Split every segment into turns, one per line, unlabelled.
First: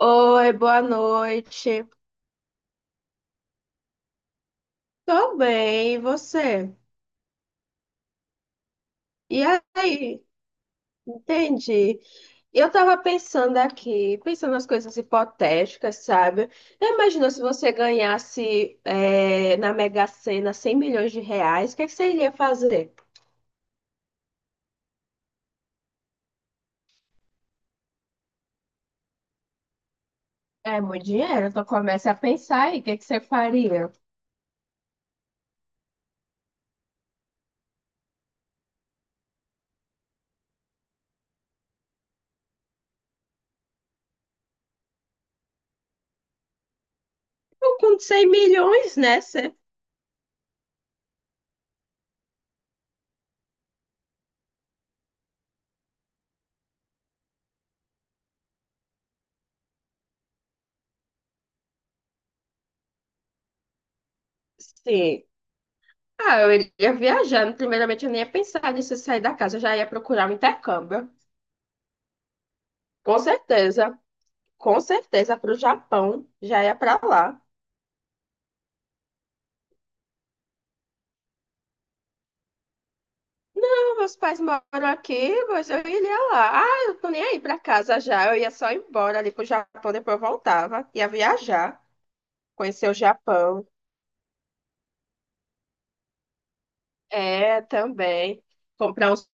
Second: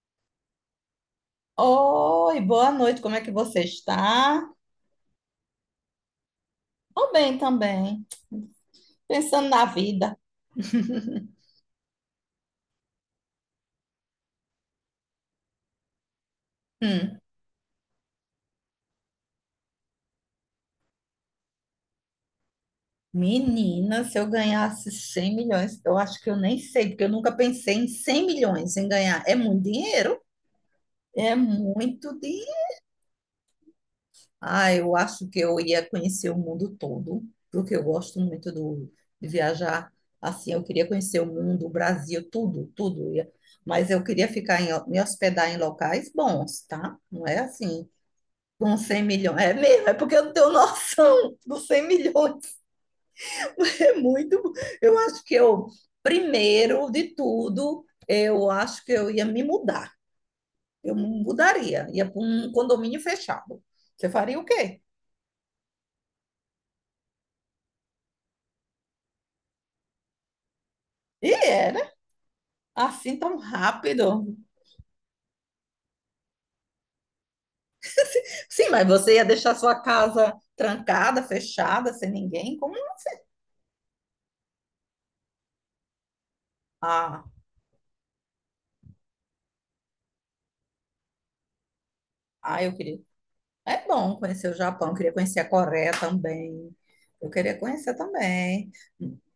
Oi, boa noite.
Oi, boa noite, como é que você está?
Tô bem, e você?
Tô bem também,
E
pensando na vida.
aí? Entendi. Eu tava pensando aqui, pensando nas coisas hipotéticas, sabe?
Hum,
Imagina se você ganhasse na Mega Sena 100 milhões de reais, o que é que você iria fazer?
Menina, se eu ganhasse 100 milhões, eu acho que eu nem sei, porque eu nunca pensei em 100 milhões em ganhar. É muito dinheiro?
É muito
É
dinheiro, então comece a
muito
pensar
dinheiro.
aí, o que que você faria?
Ah, eu acho que eu ia conhecer o mundo todo, porque eu gosto muito do, de viajar. Assim, eu queria conhecer o mundo, o Brasil, tudo, tudo. Mas eu queria ficar me hospedar em locais bons, tá? Não é
Eu
assim.
com cem
Com
milhões,
100
né?
milhões. É
Você...
mesmo, é porque eu não tenho noção dos 100 milhões. É muito. Eu acho que eu, primeiro de tudo, eu acho que eu ia me mudar. Eu mudaria, ia para um condomínio fechado. Você faria o quê?
Sim. Ah, eu iria viajar. Primeiramente, eu nem ia pensar nisso, sair da casa, eu já ia procurar um intercâmbio.
E é, né? Assim
Com
tão
certeza,
rápido.
com certeza, para o Japão, já ia para lá.
Sim, mas você ia deixar sua casa trancada, fechada, sem ninguém? Como?
Não, meus pais moram aqui, mas eu iria lá. Ah, eu tô nem
Ah,
aí para casa já, eu ia só embora ali pro Japão, depois eu voltava, ia viajar,
ah, eu
conhecer o
queria.
Japão.
É bom conhecer o Japão, eu queria conhecer a Coreia também. Eu queria
É,
conhecer
também,
também.
comprar uns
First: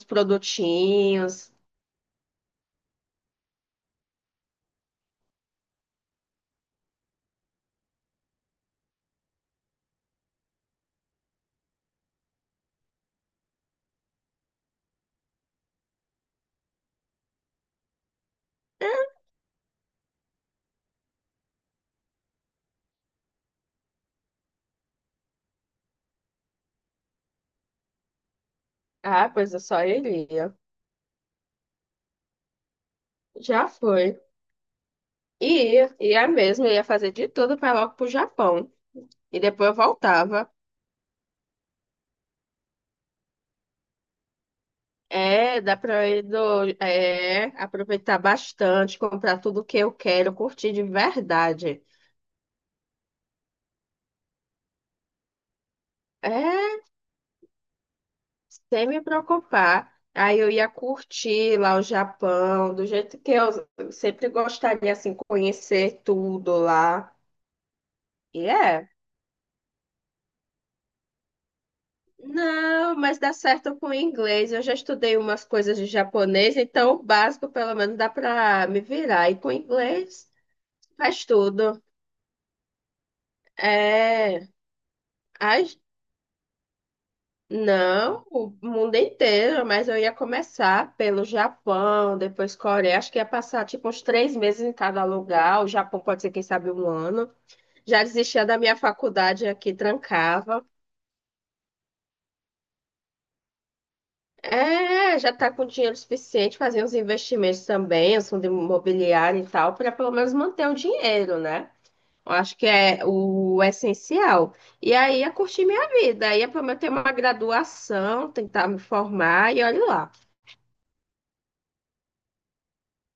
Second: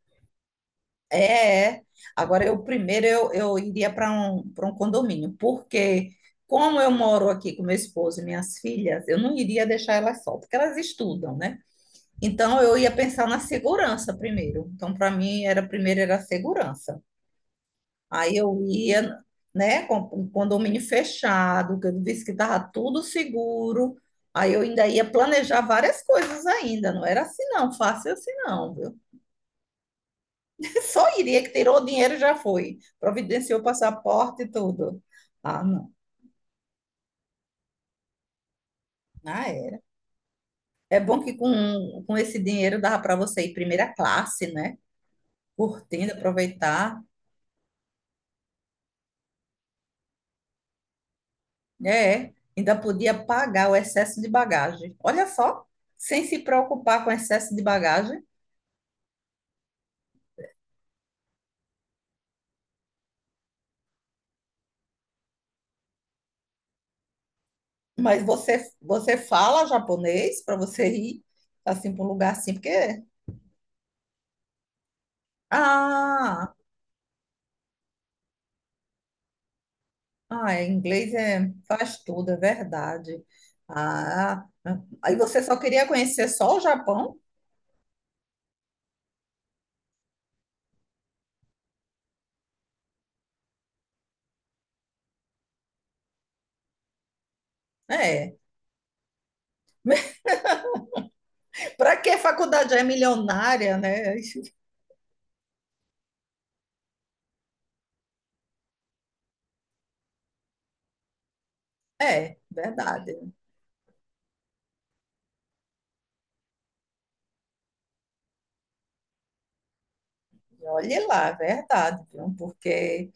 É,
produtinhos.
é. Agora, eu primeiro eu iria para um condomínio, porque como eu moro aqui com meu esposo e minhas filhas, eu não iria deixar elas só, porque elas estudam, né? Então, eu ia pensar na segurança primeiro. Então, para mim, era primeiro era a segurança. Aí eu ia, né, com um condomínio fechado, que eu disse que estava tudo seguro. Aí eu ainda ia planejar várias coisas ainda, não era assim não, fácil assim não, viu?
Ah, pois eu só iria.
E só iria que tirou o dinheiro já foi. Providenciou o
Já foi.
passaporte e tudo.
E
Ah, não.
ia mesmo, eu ia fazer de tudo para logo pro Japão. E
Ah,
depois eu
era.
voltava.
É bom que com esse dinheiro dava para você ir primeira classe, né?
É, dá para
Curtindo,
eu ir do,
aproveitar.
é, aproveitar bastante, comprar tudo que eu quero, curtir de verdade.
É, ainda podia pagar o excesso de bagagem. Olha só, sem se
É,
preocupar com excesso de bagagem,
sem me preocupar. Aí eu ia curtir lá o Japão, do jeito que eu sempre gostaria, assim, conhecer tudo lá.
mas
E
você,
é.
você fala japonês para você ir assim para um lugar assim,
Não,
porque.
mas dá certo com o inglês. Eu já estudei umas coisas de
Ah!
japonês, então o básico, pelo menos, dá para me virar. E com o inglês,
Ah, é, inglês
faz
é,
tudo.
faz tudo, é verdade. Ah,
É.
aí você só
Ai,
queria conhecer só o Japão?
não, o mundo inteiro, mas eu ia começar pelo Japão, depois Coreia. Acho que ia passar tipo uns 3 meses em cada lugar. O Japão pode ser, quem sabe, um ano. Já
É.
desistia da minha faculdade aqui, trancava.
Para que faculdade é milionária, né?
É, já tá com dinheiro suficiente, fazer uns investimentos também, os fundos imobiliários e tal, para pelo menos manter o dinheiro, né? Eu
É,
acho que é
verdade.
o essencial. E aí ia curtir minha vida, ia pelo menos ter uma graduação, tentar me formar e olha lá.
Olhe lá, é verdade, viu? Porque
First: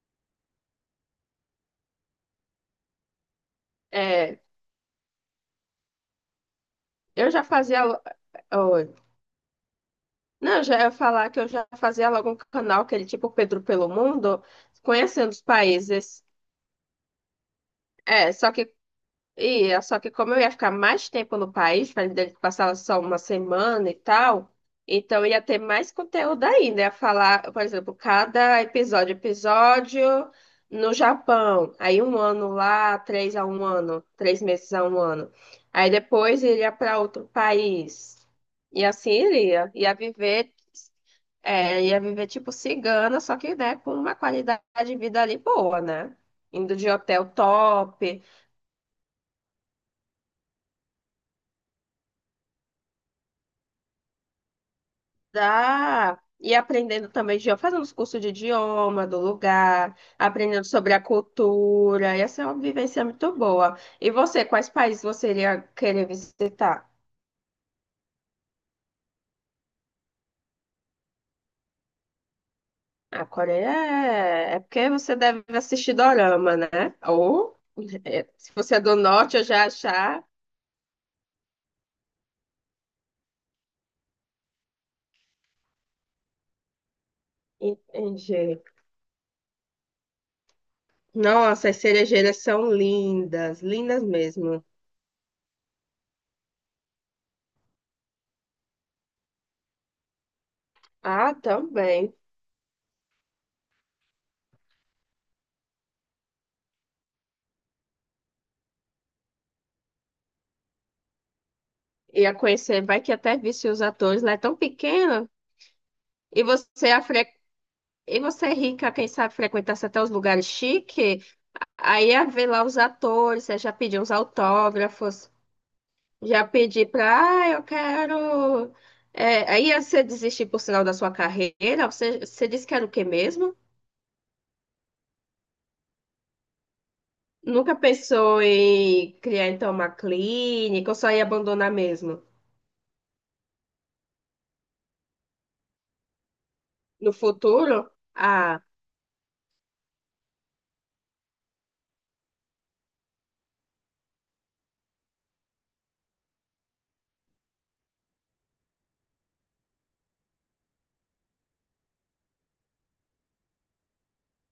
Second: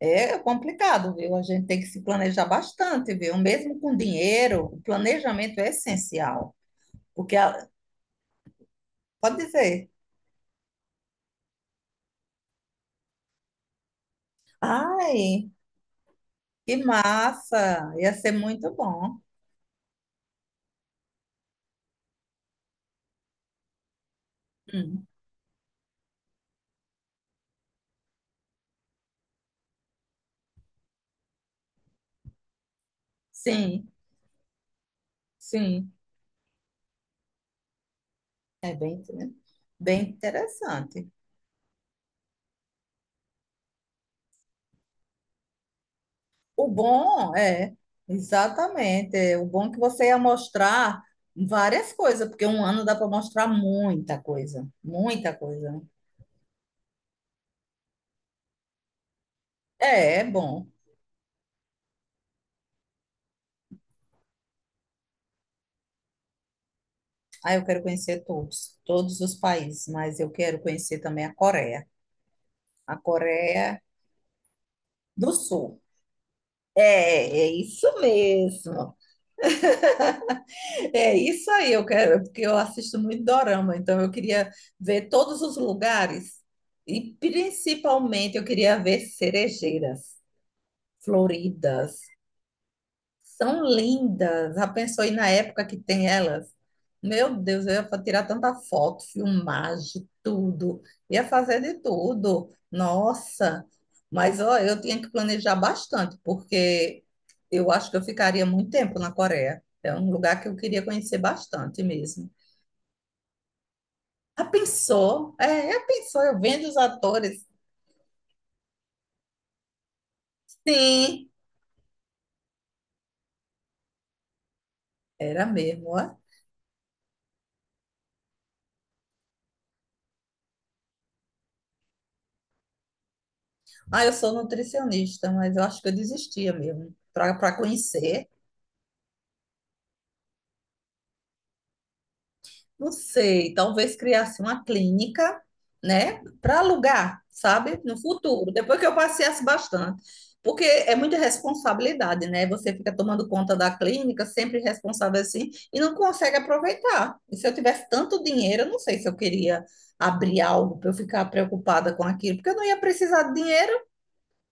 é complicado, viu? A gente tem que se planejar bastante, viu? Mesmo com
É,
dinheiro, o planejamento é essencial.
eu
Porque
já
a-
fazia. Lo- Oi.
Pode dizer,
Não, eu já ia falar que eu já fazia logo um canal, aquele tipo Pedro pelo Mundo, conhecendo os
ai,
países.
que massa, ia ser
É, só
muito
que
bom.
ia, só que como eu ia ficar mais tempo no país, para passar só uma semana e tal,
Hum,
então ia ter mais conteúdo ainda. Ia falar, por exemplo, cada episódio, no Japão, aí um ano lá, três a um
sim,
ano, 3 meses a um ano. Aí
sim.
depois iria para outro país.
É
E
bem,
assim iria. Ia
bem
viver,
interessante.
é, ia viver tipo cigana, só que né, com uma qualidade de vida ali boa, né?
O
Indo de hotel
bom é,
top.
exatamente, é, o bom é que você ia mostrar várias coisas, porque um ano dá para mostrar muita coisa, muita coisa. Né?
Dá. E aprendendo também, de- fazendo os cursos de idioma do lugar,
É, é
aprendendo
bom.
sobre a cultura. Essa é uma vivência muito boa. E você, quais países você iria querer visitar?
Ah, eu quero conhecer todos, todos os países, mas eu quero conhecer também a
A Coreia
Coreia
é porque você
do
deve
Sul.
assistir dorama, né?
É, é
Ou
isso
é, se você é
mesmo.
do norte, eu já achar.
É isso aí, eu quero, porque eu assisto muito dorama, então eu queria ver todos os lugares e principalmente eu
Entendi.
queria ver cerejeiras
Nossa, as
floridas.
cerejeiras são lindas,
São
lindas
lindas.
mesmo.
Já pensou aí na época que tem elas? Meu Deus, eu ia tirar tanta foto, filmagem, tudo. Ia
Ah,
fazer de
também.
tudo. Nossa, mas ó, eu tinha que planejar bastante, porque eu acho que eu ficaria muito tempo na Coreia. É um lugar que eu queria conhecer bastante mesmo.
Ia conhecer, vai que até visse os atores lá, é
Já
tão pequeno.
pensou? É, já pensou? Eu
E
vendo os
você ia fre-
atores?
E você é rica, quem sabe frequentasse até os lugares
Sim,
chiques, aí ia ver lá os atores, aí já pedir uns autógrafos,
era mesmo. Ó.
já pedir pra, ah, eu quero. É, aí você desistir por sinal da sua carreira, você disse que era o quê mesmo?
Ah, eu sou nutricionista, mas eu acho que eu desistia mesmo, para
Nunca
conhecer.
pensou em criar então uma clínica ou só ia abandonar mesmo?
Não sei, talvez criasse uma clínica, né, para
No
alugar, sabe,
futuro?
no futuro,
Ah,
depois que eu passeasse bastante. Porque é muita responsabilidade, né? Você fica tomando conta da clínica, sempre responsável assim, e não consegue aproveitar. E se eu tivesse tanto dinheiro, eu não sei se eu queria abrir algo para eu ficar preocupada com aquilo, porque eu não ia precisar de dinheiro,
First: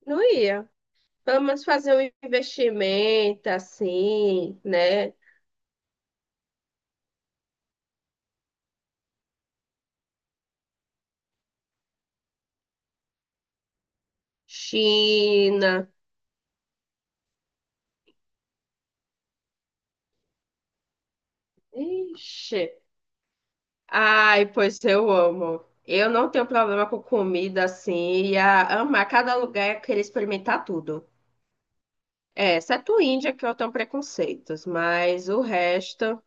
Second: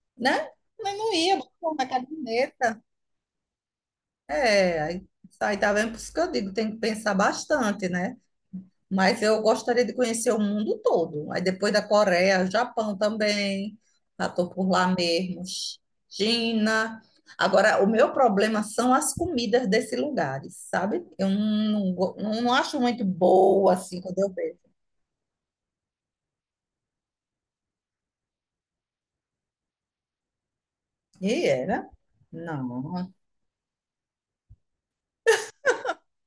não
né?
ia.
Mas não ia,
Pelo
vou
menos
pôr na
fazer um
caderneta.
investimento assim,
É, aí,
né?
aí tá vendo? Por isso que eu digo, tem que pensar bastante, né? Mas eu gostaria de conhecer o mundo todo. Aí depois da Coreia, Japão também. Já estou por lá mesmo.
China.
China. Agora, o meu problema são as comidas desses lugares, sabe? Eu não, go- Não, não
Ixi.
acho muito boa assim quando eu
Ai,
vejo.
pois eu amo. Eu não tenho problema com comida assim, ia amar cada lugar e querer experimentar tudo.
E era?
É, exceto
Não.
Índia, que eu tenho preconceitos, mas o resto.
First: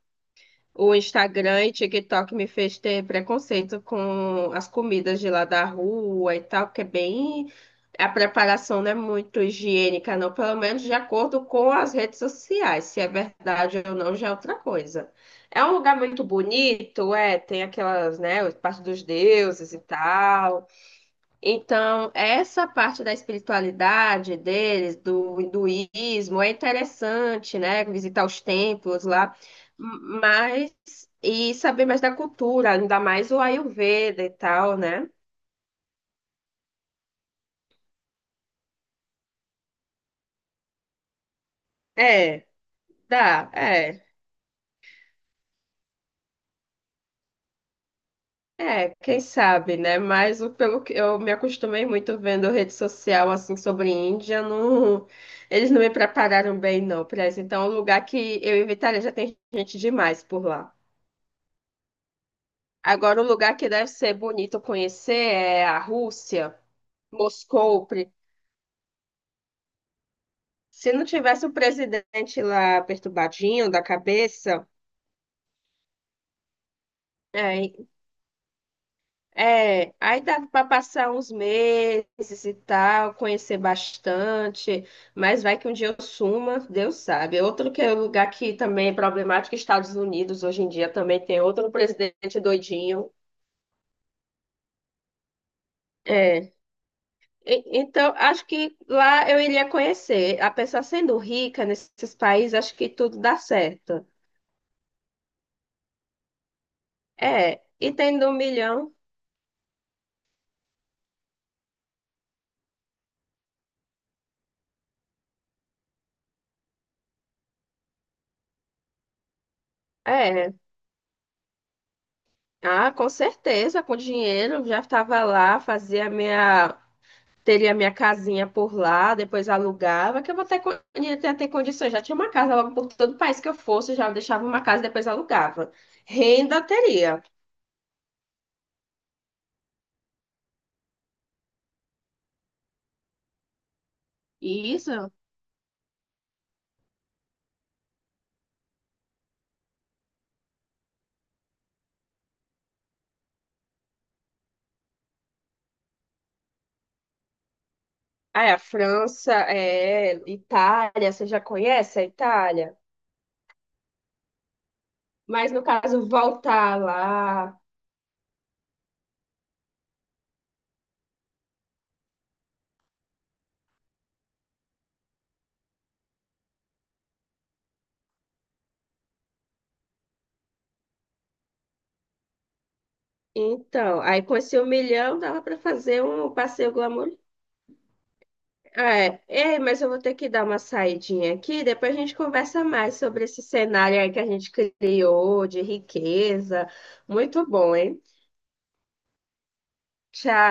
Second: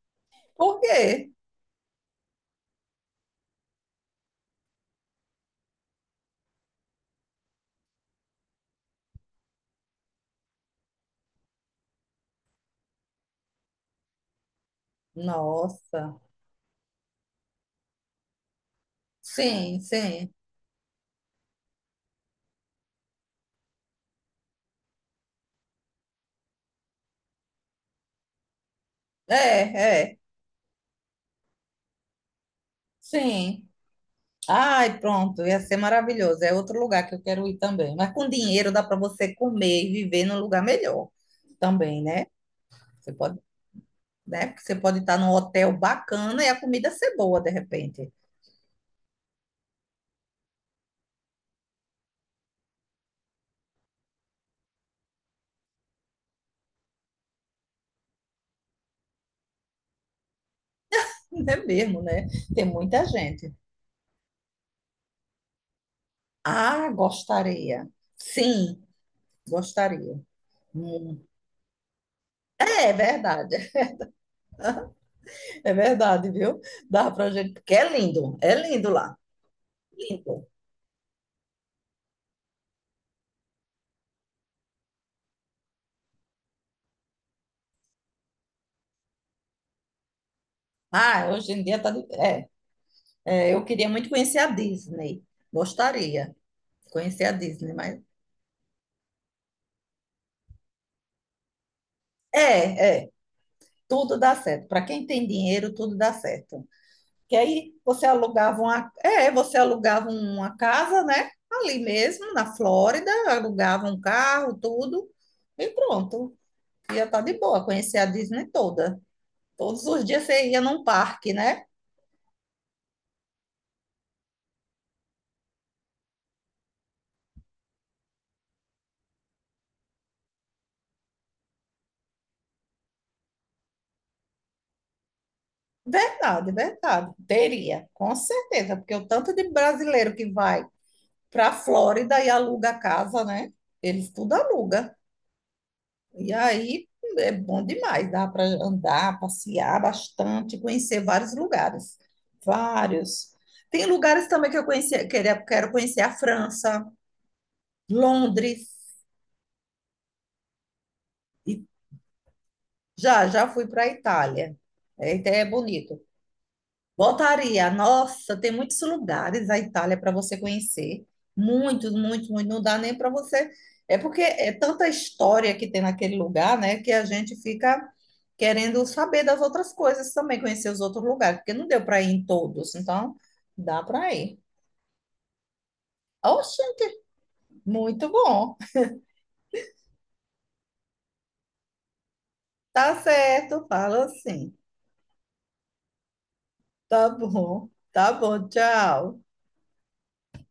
Por
O
quê?
Instagram e TikTok me fez ter preconceito com as comidas de lá da rua e tal, que é bem. A preparação não é muito higiênica, não, pelo menos de acordo com as redes sociais. Se é verdade ou não, já é outra coisa. É um lugar
Nossa.
muito bonito, é, tem aquelas, né, parte dos deuses
Sim,
e
sim.
tal. Então, essa parte da espiritualidade deles, do hinduísmo, é interessante, né? Visitar os templos lá,
É, é.
mas e saber mais da cultura, ainda mais o
Sim.
Ayurveda e tal,
Ai,
né?
pronto, ia ser maravilhoso. É outro lugar que eu quero ir também. Mas com dinheiro dá para você comer e viver num lugar melhor também, né?
É,
Você pode,
dá, é.
né? Porque você pode estar num hotel bacana e a comida ser boa de repente.
É, quem sabe, né? Mas o- pelo que eu me acostumei muito vendo rede social assim sobre Índia, não, eles não me prepararam bem não para isso. Então, é um lugar que eu evitaria, já tem gente demais por lá.
É mesmo, né? Tem muita
Agora, um
gente.
lugar que deve ser bonito conhecer é a Rússia,
Ah,
Moscou.
gostaria.
Pre-
Sim, gostaria.
Se não
Hum.
tivesse o presidente lá
É
perturbadinho
verdade.
da cabeça,
É verdade, viu? Dá pra gente, porque
é,
é lindo lá,
aí
lindo.
dava para passar uns meses e tal, conhecer bastante, mas vai que um dia eu suma, Deus sabe. Outro que é um lugar que também é problemático, Estados Unidos, hoje em dia também
Ah,
tem
hoje em
outro
dia tá. de-
presidente
É,
doidinho.
é, eu queria muito conhecer a Disney, gostaria
É.
de conhecer a
E-
Disney, mas.
Então, acho que lá eu iria conhecer. A pessoa sendo rica nesses países, acho que
É, é,
tudo dá certo.
tudo dá certo. Para quem tem dinheiro, tudo dá certo. Que
É,
aí
e
você
tendo um
alugava uma.
milhão,
É, você alugava uma casa, né? Ali mesmo, na Flórida, alugava um carro, tudo, e pronto. Ia estar de boa, conhecer a Disney toda. Todos os dias você
é.
ia num parque, né?
Ah, com certeza, com dinheiro, já estava lá, fazia minha, teria minha casinha por lá, depois alugava, que eu vou ter, con- ia ter, ter condições. Já tinha uma casa logo por todo o país que eu fosse, já deixava uma casa e depois alugava.
Verdade,
Renda
verdade.
teria.
Teria, com certeza, porque o tanto de brasileiro que vai para a Flórida e aluga a casa, né? Eles tudo aluga.
Isso.
E aí é bom demais, dá para andar, passear bastante, conhecer vários lugares. Vários. Tem lugares também que eu conheci, queria, quero conhecer a França,
Ah, é, a
Londres,
França, é, Itália, você já
e
conhece a Itália?
já fui para a Itália. É, Itália é
Mas no
bonito.
caso, voltar lá.
Voltaria. Nossa, tem muitos lugares a Itália para você conhecer. Muitos, muitos, muitos. Não dá nem para você. É porque é tanta história que tem naquele lugar, né? Que a gente fica querendo saber das outras coisas também, conhecer os outros lugares, porque não deu para ir em todos. Então, dá
Então,
para
aí com
ir.
esse 1 milhão dava para fazer um passeio
Oxente,
glamour.
muito bom.
É, é, mas eu vou ter que dar uma saidinha aqui, depois a gente conversa
Tá
mais sobre esse
certo,
cenário
fala
aí que a gente
assim.
criou de riqueza. Muito bom, hein?
Tá bom, tchau.
Tchau.